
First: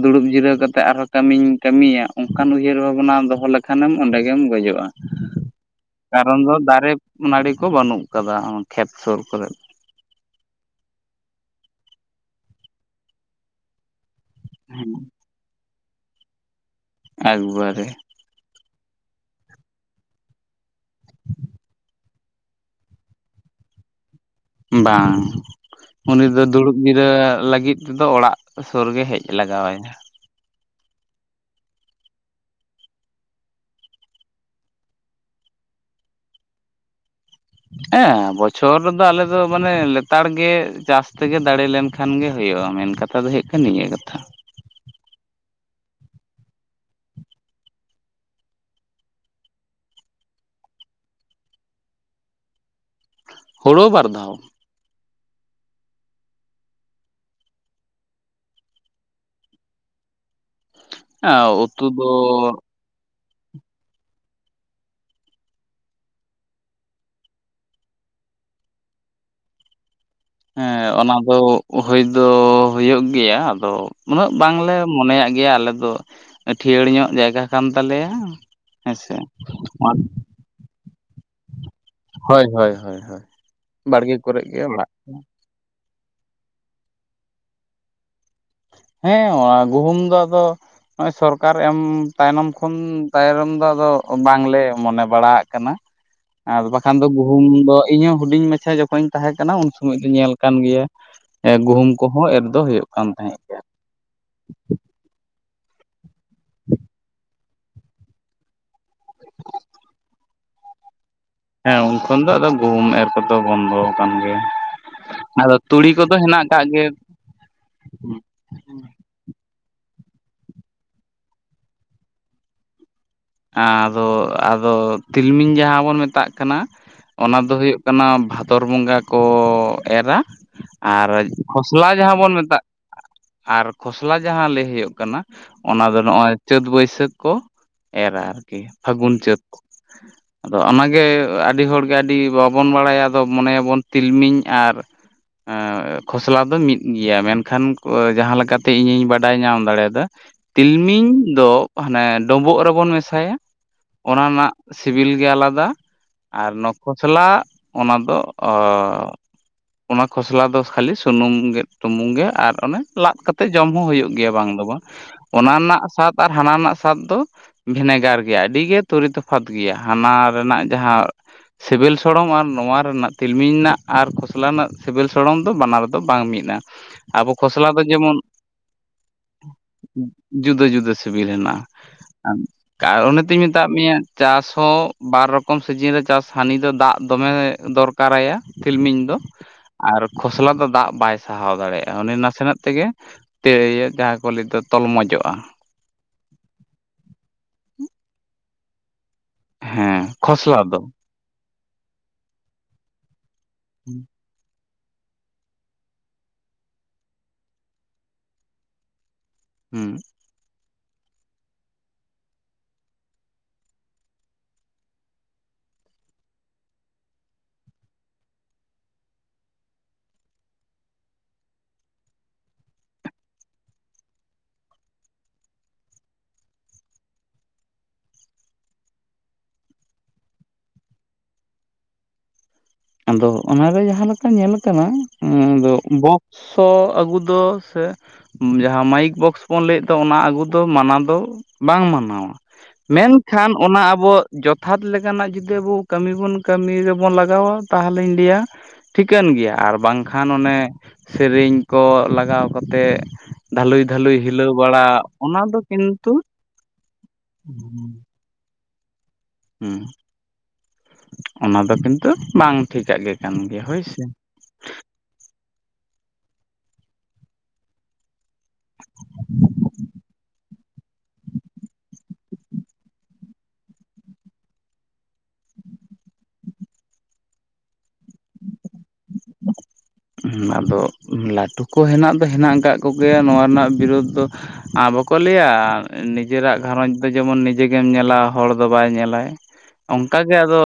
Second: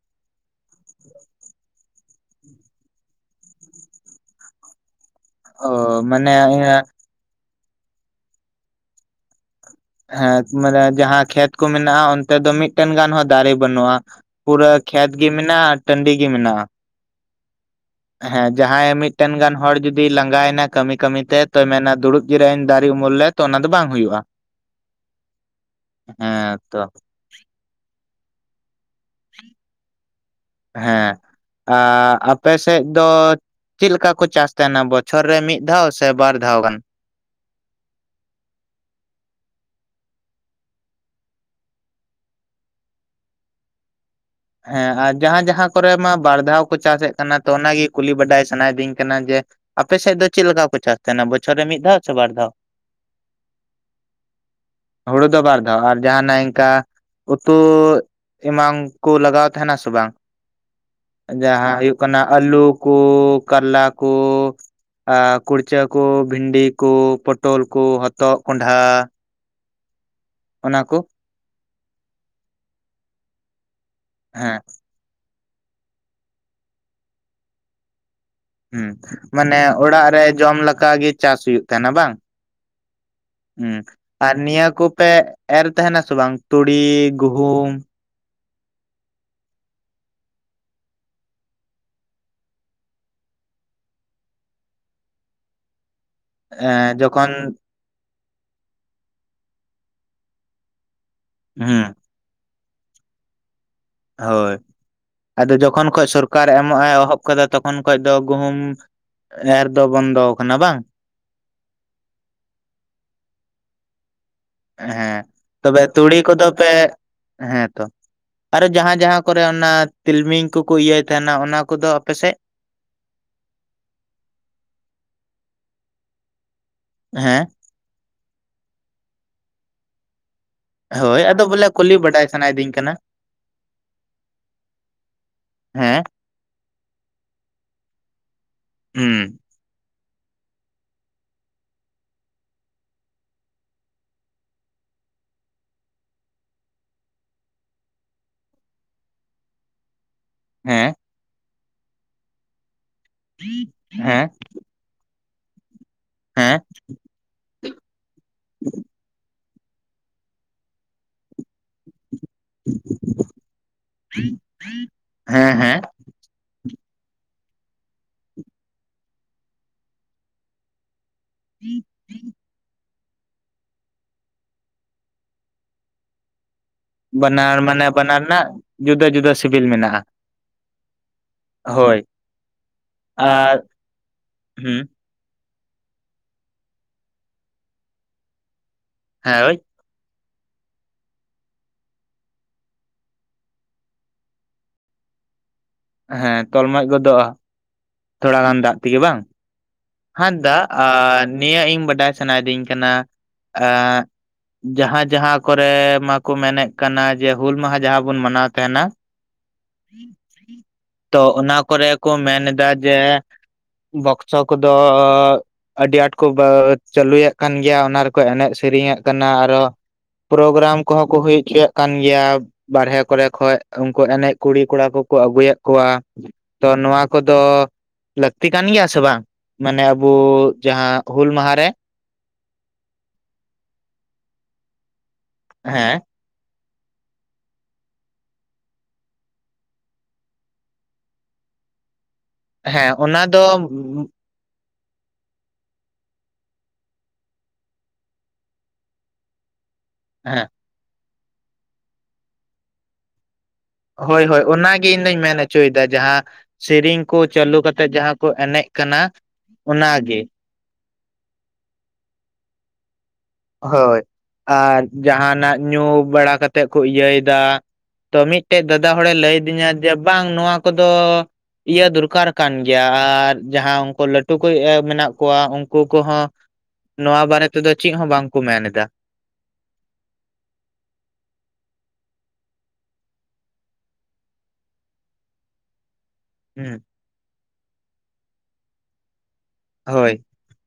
ᱫᱩᱲᱩᱵ ᱡᱤᱨᱟᱹᱣ ᱠᱟᱛᱮ ᱟᱨᱦᱚᱸ ᱠᱟᱹᱢᱤᱧ ᱠᱟᱹᱢᱤᱭᱟ ᱚᱝᱠᱟᱱ ᱩᱭᱦᱟᱹᱨ ᱵᱷᱟᱵᱱᱟ ᱫᱚᱦᱚ ᱞᱮᱠᱷᱟᱱᱮᱢ ᱚᱸᱰᱮᱜᱮᱢ ᱜᱚᱡᱚᱜ-ᱟ᱾ ᱚ ᱢᱟᱱᱮ ᱠᱟᱨᱚᱱ ᱫᱚ ᱤᱭᱟᱹ ᱫᱟᱨᱮ ᱱᱟᱹᱲᱤ ᱠᱚ ᱵᱟᱹᱱᱩᱜ ᱠᱟᱫᱟ ᱠᱷᱮᱛ ᱥᱩᱨ ᱠᱚᱨᱮ᱾ ᱦᱮᱸ ᱢᱟᱱᱮ ᱡᱟᱦᱟᱸ ᱠᱷᱮᱛ ᱠᱚ ᱢᱮᱱᱟᱜ-ᱟ ᱚᱱᱛᱮ ᱫᱚ ᱢᱤᱫᱴᱮᱱ ᱜᱟᱱ ᱦᱚᱸ ᱫᱟᱨᱮ ᱵᱟᱹᱱᱩᱜ-ᱟ ᱯᱩᱨᱟᱹ ᱠᱷᱮᱛ ᱜᱮ ᱢᱮᱱᱟᱜ-ᱟ ᱴᱺᱰᱤ ᱜᱮ ᱢᱮᱱᱟᱜ-ᱟ ᱮᱠ ᱵᱟᱨᱮ ᱦᱮᱸ ᱡᱟᱦᱟᱸᱭᱮ ᱢᱤᱫᱴᱮᱱ ᱜᱟᱱ ᱦᱚᱲ ᱡᱩᱫᱤ ᱞᱟᱸᱜᱟᱭᱮᱱᱟ ᱠᱟᱹᱢᱤ ᱠᱟᱹᱢᱤ ᱛᱮ ᱛᱚᱭ ᱢᱮᱱᱟ ᱫᱩᱲᱩᱵ ᱡᱤᱨᱟᱹᱜᱟᱹᱧ ᱫᱟᱨᱮ ᱩᱢᱩᱞ ᱞᱮᱫ᱾ ᱛᱚ ᱚᱱᱟ ᱫᱚ ᱵᱟᱝ ᱦᱩᱭᱩᱜᱼᱟ᱾ ᱵᱟᱝ, ᱩᱱᱤᱫᱚ ᱦᱮᱸ ᱫᱩᱲᱩᱵ ᱛᱚ ᱡᱤᱨᱟᱹᱜ ᱞᱟᱹᱜᱤᱫ ᱛᱮᱫᱚ ᱚᱲᱟᱜ ᱥᱩᱨ ᱜᱮ ᱦᱮᱡ ᱞᱟᱜᱟᱣ ᱟᱭᱟ᱾ ᱦᱮᱸ ᱟᱯᱮ ᱥᱮᱫ ᱫᱚ ᱪᱮᱫ ᱞᱮᱠᱟ ᱠᱚ ᱪᱟᱥ ᱛᱟᱦᱮᱱᱟ ᱵᱚᱪᱷᱚᱨ ᱨᱮ ᱢᱤᱫ ᱫᱷᱟᱣ ᱥᱮ ᱵᱟᱨ ᱫᱷᱟᱣ ᱜᱟᱱ? ᱦᱮᱸ ᱵᱚᱪᱷᱚᱨ ᱨᱮᱫᱚ ᱟᱞᱮ ᱫᱚ ᱢᱟᱱᱮ ᱞᱮᱛᱟᱲ ᱜᱮ ᱪᱟᱥ ᱛᱮᱜᱮ ᱫᱟᱲᱮ ᱞᱮᱱᱠᱷᱟᱱ ᱜᱮ ᱦᱩᱭᱩᱜᱼᱟ, ᱢᱮᱱᱠᱷᱟ ᱠᱟᱛᱷᱟ ᱫᱚ ᱦᱩᱭᱩᱜ ᱠᱟᱱᱟ ᱱᱤᱭᱟᱹ ᱠᱟᱛᱷᱟ᱾ ᱦᱮᱸ ᱟᱨ ᱡᱟᱸᱦᱟᱸ ᱡᱟᱸᱦᱟᱸ ᱠᱚᱨᱮ ᱢᱟ ᱵᱟᱨ ᱫᱷᱟᱣ ᱠᱚ ᱪᱟᱥᱮᱫ ᱠᱟᱱᱟ ᱛᱚ ᱚᱱᱟᱜᱮ ᱠᱩᱞᱤ ᱵᱟᱰᱟᱭ ᱥᱟᱱᱟᱭᱤᱫᱤᱧ ᱠᱟᱱᱟ ᱡᱮ᱾ ᱟᱯᱮ ᱥᱮᱫ ᱫᱚ ᱪᱮᱫ ᱞᱮᱠᱟ ᱠᱚ ᱪᱟᱥ ᱛᱟᱦᱮᱱᱟ ᱵᱚᱪᱷᱚᱨ ᱨᱮ ᱢᱤᱫ ᱫᱷᱟᱣ ᱥᱮ ᱵᱟᱨ ᱫᱷᱟᱣ? ᱦᱳᱲᱳ ᱵᱟᱨ ᱫᱷᱟᱣ᱾ ᱦᱩᱲᱩ ᱫᱚ ᱵᱟᱨ ᱫᱷᱟᱣ ᱟᱨ ᱡᱟᱦᱟᱱᱟᱜ ᱤᱱᱠᱟ ᱩᱛᱩ ᱮᱢᱟᱱ ᱠᱚ ᱞᱟᱜᱟᱣ ᱛᱟᱦᱮᱱᱟ ᱥᱮ ᱵᱟᱝ ᱡᱟᱸᱦᱟᱸ ᱩᱛᱩ ᱦᱩᱭᱩᱜ ᱫᱚ ᱠᱟᱱᱟ ᱟᱹᱞᱩ ᱠᱚ ᱠᱟᱞᱞᱟ ᱠᱚ ᱟᱨ ᱠᱩᱲᱪᱟᱹ ᱠᱚ ᱵᱷᱤᱱᱰᱤ ᱠᱚ ᱯᱚᱴᱚᱞ ᱠᱚ ᱦᱚᱛᱚᱫ ᱠᱚᱸᱰᱷᱟ᱾ ᱦᱮᱸ ᱚᱱᱟ ᱫᱚ ᱦᱩᱭ ᱫᱚ ᱦᱩᱭᱩᱜ ᱜᱮᱭᱟ ᱟᱫᱚ ᱩᱱᱟᱹᱜ ᱦᱮᱸ ᱵᱟᱝᱞᱮ ᱢᱚᱱᱮᱭᱟᱜ ᱜᱮᱭᱟ ᱟᱞᱮ ᱫᱚ, ᱟ. ᱴᱷᱤᱭᱟᱹᱲ ᱧᱚᱜ ᱡᱟᱭᱜᱟ ᱠᱟᱱ ᱛᱟᱞᱮᱭᱟ᱾ ᱦᱮᱸ ᱦᱮᱸᱥᱮ ᱢᱟᱱᱮ ᱚᱲᱟᱜ ᱨᱮ ᱡᱚᱢ ᱞᱮᱠᱟ ᱜᱮ ᱪᱟᱥ ᱦᱩᱭᱩᱜ ᱛᱟᱦᱮᱱᱟ ᱵᱟᱝ, ᱦᱳᱭ ᱦᱳᱭ ᱦᱳᱭ ᱦᱩᱸ ᱵᱟᱲᱜᱮ ᱟᱨ ᱠᱚᱨᱮ ᱜᱮ ᱱᱤᱭᱟᱹ ᱚᱲᱟᱜ ᱠᱚᱯᱮ ᱠᱚ ᱮᱨ ᱛᱟᱦᱮᱱᱟ ᱥᱮ ᱵᱟᱝ ᱛᱩᱲᱤ, ᱜᱩᱦᱩᱢ ᱦᱮᱸ ᱚᱱᱟ ᱜᱩᱦᱩᱢ ᱫᱚ ᱟᱫᱚ ᱱᱚᱜᱼᱚᱭ ᱥᱚᱨᱠᱟᱨ ᱮᱢ ᱛᱟᱭᱱᱚᱢ ᱠᱷᱚᱱ ᱛᱟᱭᱱᱚᱢ ᱫᱚ ᱟᱫᱚ ᱵᱟᱝᱞᱮ ᱢᱚᱱᱮ ᱵᱟᱲᱟᱜ ᱠᱟᱱᱟ ᱾ ᱟᱨ ᱵᱟᱠᱷᱟᱱ ᱮᱸ ᱫᱚ ᱡᱚᱠᱷᱚᱱ ᱜᱩᱦᱩᱢ ᱫᱚ ᱤᱧᱦᱚᱸ ᱦᱩᱰᱤᱧ ᱢᱟᱪᱷᱟ ᱡᱚᱠᱷᱚᱱ ᱤᱧ ᱛᱟᱦᱮᱸ ᱠᱟᱱᱟ ᱩᱱ ᱥᱩᱚᱢᱚᱭ ᱧᱮᱞ ᱠᱟᱱ ᱜᱮᱭᱟ ᱦᱩᱸ ᱜᱩᱦᱩᱢ ᱠᱚ ᱦᱚᱸ ᱮᱨ ᱫᱚ ᱦᱩᱭᱩᱜ ᱠᱟᱱ ᱛᱟᱦᱮᱸᱫ᱾ ᱜᱮᱭᱟ ᱦᱳᱭ, ᱟᱫᱚ ᱡᱚᱠᱷᱚᱱ ᱠᱷᱚᱡ ᱥᱚᱨᱠᱟᱨ ᱮᱢᱚᱜ ᱮ ᱮᱦᱚᱵ ᱠᱟᱫᱟ ᱛᱚᱠᱷᱚᱱ ᱠᱷᱚᱱ ᱫᱚ ᱜᱩᱦᱩᱢ ᱮᱨ ᱫᱚ ᱵᱚᱱᱫᱚ ᱠᱟᱱᱟ ᱵᱟᱝ᱾ ᱦᱮᱸ ᱩᱱᱠᱷᱚᱱ ᱫᱚ ᱟᱫᱚ ᱜᱩᱦᱩᱢ ᱮᱨ ᱠᱚᱫᱚ ᱵᱚᱱᱫᱚ ᱟᱠᱟᱱ ᱜᱮᱭᱟ᱾ ᱦᱮᱸ ᱟᱫᱚ ᱛᱚᱵᱮ ᱛᱩᱲᱤ ᱠᱚᱫᱚ ᱦᱮᱱᱟᱜ ᱟᱠᱟᱫ ᱯᱮ ᱜᱮ ᱦᱮᱸᱛᱚ ᱟᱨᱚ ᱡᱟᱸᱦᱟᱸ ᱡᱟᱸᱦᱟᱸ ᱠᱚᱨᱮ ᱚᱱᱟ ᱛᱤᱞᱢᱤᱧ ᱠᱚᱠᱚ ᱤᱭᱟᱹᱭ ᱛᱟᱦᱮᱱᱟ ᱚᱱᱟ ᱠᱚᱫᱚ ᱟᱯᱮᱥᱮᱫ ᱟᱫᱚ, ᱟᱫᱚ ᱛᱤᱞᱢᱤᱧ ᱡᱟᱦᱟᱸ ᱵᱚᱱ ᱢᱮᱛᱟᱜ ᱠᱟᱱᱟ ᱚᱱᱟ ᱦᱮᱸ ᱫᱚ ᱦᱩᱭᱩᱜ ᱦᱩᱭᱩᱜ ᱠᱟᱱᱟ ᱵᱷᱟᱫᱚᱨ ᱵᱚᱸᱜᱟ ᱠᱚ ᱮᱨᱟ᱾ ᱟᱨ ᱦᱳᱭ ᱟᱫᱚ ᱵᱚᱞᱮ ᱠᱷᱚᱥᱞᱟ ᱠᱩᱞᱤ ᱡᱟᱦᱟᱸ ᱵᱟᱰᱟᱭ ᱵᱚᱱ ᱢᱮᱛᱟᱜ ᱥᱟᱱᱟᱭᱤᱫᱤᱧ ᱠᱟᱱᱟ ᱟᱨ ᱠᱷᱚᱥᱞᱟ ᱡᱟᱦᱟᱸ ᱞᱟᱹᱭ ᱦᱩᱭᱩᱜ ᱠᱟᱱᱟ ᱚᱱᱟ ᱫᱚ ᱦᱮᱸ ᱱᱚᱜᱼᱚᱭ ᱪᱟᱹᱛ ᱵᱟᱹᱭᱥᱟᱹᱠᱷ ᱠᱚ ᱮᱨᱟ ᱟᱨᱠᱤ ᱯᱷᱟᱹᱜᱩᱱ ᱦᱩᱸ ᱪᱟᱹᱛ᱾ ᱟᱫᱚ ᱚᱱᱟᱜᱮ ᱟᱹᱰᱤ ᱦᱚᱲᱜᱮ ᱟᱹᱰᱤ ᱵᱟᱵᱚᱱ ᱵᱟᱲᱟᱭᱟ ᱟᱫᱚ ᱢᱚᱱᱮᱭᱟᱵᱚᱱ ᱛᱤᱞᱢᱤᱧ ᱟᱨ ᱮᱜ ᱠᱷᱚᱥᱞᱟ ᱫᱚ ᱢᱤᱫ ᱜᱮᱭᱟ, ᱢᱮᱱᱠᱷᱟᱱ ᱡᱟᱸᱦᱟᱸ ᱞᱮᱠᱟᱛᱮ ᱤᱧᱤᱧ ᱵᱟᱰᱟᱭ ᱧᱟᱢ ᱫᱟᱲᱮᱭᱟᱫᱟ᱾ ᱦᱮᱸ ᱛᱤᱞᱢᱤᱧ ᱫᱚ ᱦᱟᱱᱮ ᱰᱳᱵᱳᱜ ᱨᱮᱵᱚᱱ ᱢᱮᱥᱟᱭᱟ, ᱚᱱᱟ ᱦᱮᱸ ᱨᱮᱱᱟᱜ ᱥᱤᱵᱤᱞ ᱜᱮ ᱟᱞᱟᱫᱟ ᱟᱨ ᱦᱮᱸ ᱱᱚᱣᱟ ᱠᱷᱚᱥᱞᱟ ᱚᱱᱟ ᱫᱚ ᱚ ᱚᱱᱟ ᱠᱷᱚᱥᱞᱟ ᱫᱚ ᱠᱷᱟᱹᱞᱤ ᱥᱩᱱᱩᱢ ᱜᱮ ᱴᱩᱢᱩᱝ ᱜᱮ ᱟᱨ ᱚᱱᱮ ᱞᱟᱫ ᱠᱟᱛᱮᱫ ᱡᱚᱢ ᱦᱚᱸ ᱦᱩᱭᱩᱜ ᱜᱮᱭᱟ ᱵᱟᱝ ᱫᱚ ᱵᱟᱝ, ᱦᱮᱸ ᱚᱱᱟ ᱦᱮᱸ ᱨᱮᱱᱟᱜ ᱥᱟᱫ ᱟᱨ ᱦᱟᱱᱟ ᱨᱮᱱᱟᱜ ᱥᱟᱫ ᱫᱚ ᱵᱷᱮᱱᱮᱜᱟᱨ ᱜᱮᱭᱟ ᱟᱹᱰᱤ ᱜᱮ ᱛᱩᱨᱤ ᱛᱚᱯᱷᱟᱛ ᱜᱮᱭᱟ ᱦᱟᱱᱟ ᱨᱮᱱᱟᱜ ᱡᱟᱸᱦᱟᱸ ᱥᱤᱵᱤᱞ ᱥᱚᱲᱚᱢ ᱟᱨ ᱱᱚᱣᱟ ᱨᱮᱱᱟᱜ ᱛᱤᱞᱢᱤᱧ ᱨᱮᱱᱟᱜ ᱟᱨ ᱠᱷᱚᱥᱞᱟ ᱨᱮᱱᱟᱜ ᱥᱤᱵᱤᱞ ᱥᱚᱲᱚᱢ ᱫᱚ ᱵᱟᱱᱟᱨ ᱫᱚ ᱵᱟᱝ ᱢᱤᱫᱟ᱾ ᱵᱟᱱᱟᱨ ᱢᱟᱱᱮ ᱵᱟᱱᱟᱨ ᱨᱮᱱᱟᱜ ᱡᱩᱫᱟᱹ ᱡᱩᱫᱟᱹ ᱥᱤᱵᱤᱞ ᱢᱮᱱᱟᱜᱼᱟ᱾ ᱡᱩᱫᱟᱹ ᱡᱩᱫᱟᱹ ᱥᱤᱵᱤᱞ ᱦᱮᱱᱟᱜᱼᱟ᱾ ᱦᱳᱭ᱾ ᱠᱟ ᱚᱱᱟ ᱛᱤᱧ ᱟᱨ ᱢᱮᱛᱟᱜ ᱢᱮᱭᱟ ᱪᱟᱥ ᱦᱚᱸ ᱦᱩᱸ ᱵᱟᱨ ᱨᱚᱠᱚᱢ ᱥᱤᱡᱤᱱ ᱨᱮ ᱪᱟᱥ ᱦᱟᱹᱱᱤ ᱫᱚ ᱫᱟᱜ ᱫᱚᱢᱮ ᱫᱚᱨᱠᱟᱨᱟᱭᱟ ᱛᱤᱞᱢᱤᱧ ᱫᱚ, ᱦᱮᱸ ᱦᱳᱭ ᱟᱨ ᱠᱷᱚᱥᱞᱟ ᱫᱚ ᱫᱟᱜ ᱵᱟᱭ ᱥᱟᱦᱟᱣ ᱫᱟᱲᱮᱭᱟᱜᱼᱟ ᱩᱱᱤ ᱱᱟᱥᱮᱱᱟᱜ ᱛᱮᱜᱮ ᱛᱮ ᱤᱭᱟᱹ ᱡᱟᱦᱟᱸ ᱠᱚ ᱞᱮᱫᱚ ᱛᱚᱞᱢᱚᱡᱚᱜᱼᱟ᱾ ᱦᱮᱸ ᱛᱚᱞ ᱢᱚᱡ ᱜᱚᱫᱚᱜᱼᱟ ᱛᱷᱚᱲᱟ ᱜᱟᱱ ᱫᱟᱜ ᱛᱮᱜᱮ ᱵᱟᱝ? ᱦᱮᱸ᱾ ᱦᱟᱸ ᱫᱟ ᱠᱷᱚᱥᱞᱟ ᱫᱚ ᱟᱨ ᱱᱤᱭᱟᱹ ᱤᱧ ᱵᱟᱰᱟᱭ ᱥᱟᱱᱟᱭᱤᱫᱤᱧ ᱠᱟᱱᱟ ᱮᱸᱜ ᱡᱟᱦᱟᱸ ᱡᱟᱦᱟᱸ ᱠᱚᱨᱮ ᱢᱟᱠᱚ ᱢᱮᱱᱮᱜ ᱠᱟᱱᱟ ᱡᱮ ᱦᱩᱞ ᱢᱟᱦᱟ ᱡᱟᱦᱟᱸ ᱵᱚᱱ ᱢᱟᱱᱟᱣ ᱛᱟᱦᱮᱸᱱᱟ, ᱦᱩᱸ ᱛᱚ ᱚᱱᱟ ᱠᱚᱨᱮ ᱠᱚ ᱢᱮᱱ ᱮᱫᱟ ᱡᱮ ᱵᱚᱠᱥᱚ ᱠᱚᱫᱚ ᱟᱹᱰᱤ ᱟᱸᱴ ᱠᱚ ᱪᱟᱹᱞᱩᱭᱮᱫ ᱠᱟᱱ ᱜᱮᱭᱟ, ᱚᱱᱟ ᱨᱮᱠᱚ ᱮᱱᱮᱡ ᱥᱮᱨᱮᱧᱮᱫ ᱠᱟᱱᱟ, ᱟᱨᱚ ᱯᱨᱚᱜᱨᱟᱢ ᱠᱚᱦᱚᱸ ᱠᱚ ᱦᱩᱭ ᱦᱚᱪᱚᱭᱮᱫ ᱠᱟᱱ ᱜᱮᱭᱟ, ᱵᱟᱨᱦᱮ ᱠᱚᱨᱮ ᱠᱷᱚᱱᱚᱡ ᱩᱱᱠᱩ ᱮᱱᱮᱡ ᱠᱩᱲᱤ ᱠᱚᱲᱟ ᱠᱚᱠᱚ ᱟᱹᱜᱩᱭᱮᱜ ᱠᱚᱣᱟ, ᱛᱚ ᱱᱚᱣᱟ ᱠᱚᱫᱚ ᱞᱟᱹᱠᱛᱤ ᱠᱟᱱ ᱜᱮᱭᱟ ᱥᱮ ᱵᱟᱝ? ᱢᱟᱱᱮ ᱟᱵᱩ ᱡᱟᱦᱟᱸ ᱦᱩᱞ ᱢᱟᱦᱟᱨ ᱨᱮ? ᱟᱫᱚ ᱚᱱᱟᱨᱮ ᱡᱟᱦᱟᱸ ᱞᱮᱠᱟ ᱧᱮᱞ ᱠᱟᱱᱟ ᱟᱫᱚ ᱦᱮᱸ ᱵᱚᱠ ᱥᱚ ᱟᱹᱜᱩ ᱫᱚ ᱥᱮ ᱡᱟᱦᱟᱸ ᱢᱟᱭᱤᱠ ᱵᱚᱠᱥ ᱵᱚᱱ ᱞᱟᱹᱭᱮᱫ ᱫᱚ ᱚᱱᱟ ᱟᱜᱩ ᱫᱚ ᱢᱟᱱᱟᱣ ᱫᱚ ᱵᱟᱝ ᱢᱟᱱᱟᱣᱟ, ᱦᱮᱸ ᱚᱱᱟ ᱫᱚ ᱢᱮᱱᱠᱷᱟᱱ ᱚᱱᱟ ᱟᱵᱚ ᱡᱚᱛᱷᱟᱛ ᱞᱮᱠᱟᱱᱟᱜ ᱡᱩᱫᱤ ᱟᱵᱚ ᱠᱟᱹᱢᱤ ᱵᱚᱱ ᱠᱟᱹᱢᱤ ᱨᱮᱵᱚᱱ ᱞᱟᱜᱟᱣᱟ ᱛᱟᱦᱚᱞᱮᱧ ᱞᱟᱹᱭᱟ ᱴᱷᱤᱠᱟᱹᱱ ᱜᱮᱭᱟ ᱟᱨ ᱵᱟᱝᱠᱷᱟᱱ ᱦᱮᱸ ᱚᱱᱮ ᱥᱮᱨᱮᱧ ᱠᱚ ᱞᱟᱜᱟᱣ ᱠᱟᱛᱮᱜ ᱦᱳᱭ ᱦᱳᱭ ᱚᱱᱟᱜᱮ ᱤᱧ ᱫᱩᱧ ᱢᱮᱱ ᱫᱚ ᱦᱚᱪᱚᱭᱫᱟ, ᱠᱤᱱᱛᱩ ᱡᱟᱦᱟᱸ ᱥᱮᱨᱮᱧ ᱠᱚ ᱪᱟᱹᱞᱩ ᱠᱟᱛᱮᱜ ᱡᱟᱦᱟᱸ ᱠᱩ ᱮᱱᱮᱡ ᱠᱟᱱᱟ, ᱦᱩᱸ ᱚᱱᱟᱜᱮ ᱚᱱᱟ ᱫᱚ ᱠᱤᱱᱛᱩᱨ ᱵᱟᱝ ᱴᱷᱤᱠᱟᱜ ᱜᱮ ᱠᱟᱱ ᱜᱮᱭᱟ ᱥᱮ ᱦᱳᱭ ᱟᱨ ᱡᱟᱦᱟᱸᱱᱟᱜ ᱧᱩ ᱵᱟᱲᱟ ᱠᱟᱛᱮᱜ ᱠᱚ ᱤᱭᱟᱹᱭᱫᱟ, ᱛᱚ ᱢᱤᱫᱴᱮᱡ ᱫᱟᱫᱟ ᱦᱚᱲᱮ ᱞᱟᱹᱭ ᱟᱹᱫᱤᱧᱟ ᱡᱮ ᱵᱟᱝ ᱱᱚᱣᱟ ᱠᱚᱫᱚ ᱤᱭᱟᱹ ᱫᱚᱨᱠᱟᱨ ᱠᱟᱱ ᱜᱮᱭᱟ, ᱟᱨ ᱡᱟᱦᱟᱸᱭ ᱩᱱᱠᱩ ᱞᱟᱹᱴᱩ ᱠᱚ ᱢᱮᱱᱟᱜ ᱠᱚᱣᱟ ᱩᱱᱠᱩ ᱠᱚᱦᱚᱸ ᱱᱚᱣᱟ ᱵᱟᱨᱮ ᱛᱮ ᱫᱚ ᱪᱮᱫ ᱦᱚᱸ ᱵᱟᱝ ᱠᱚ ᱢᱮᱱ ᱮᱫᱟ᱾ [inaudible] ᱟᱫᱚ ᱞᱟᱹᱴᱩ ᱠᱚ ᱦᱮᱱᱟᱜ ᱫᱚ ᱦᱮᱱᱟᱜ ᱠᱚ ᱫᱚ ᱠᱚᱜᱮᱭᱟ ᱱᱚᱣᱟ ᱨᱮᱱᱟᱜ ᱵᱤᱨᱩᱫ ᱫᱚ ᱟᱸ ᱵᱟᱠᱚ ᱞᱟᱹᱭᱟ ᱱᱤ ᱱᱤᱡᱮᱨᱟᱜ ᱦᱩᱸ ᱜᱷᱟᱨᱚᱸᱡ ᱫᱚ ᱡᱮᱢᱚᱱ ᱱᱤᱡᱮ ᱜᱮᱢ ᱧᱮᱞᱟ ᱦᱚᱲ ᱫᱚ ᱵᱟᱭ ᱧᱮᱞᱟᱭ, ᱦᱳᱭ ᱚᱝᱠᱟ ᱜᱮ ᱟᱫᱚ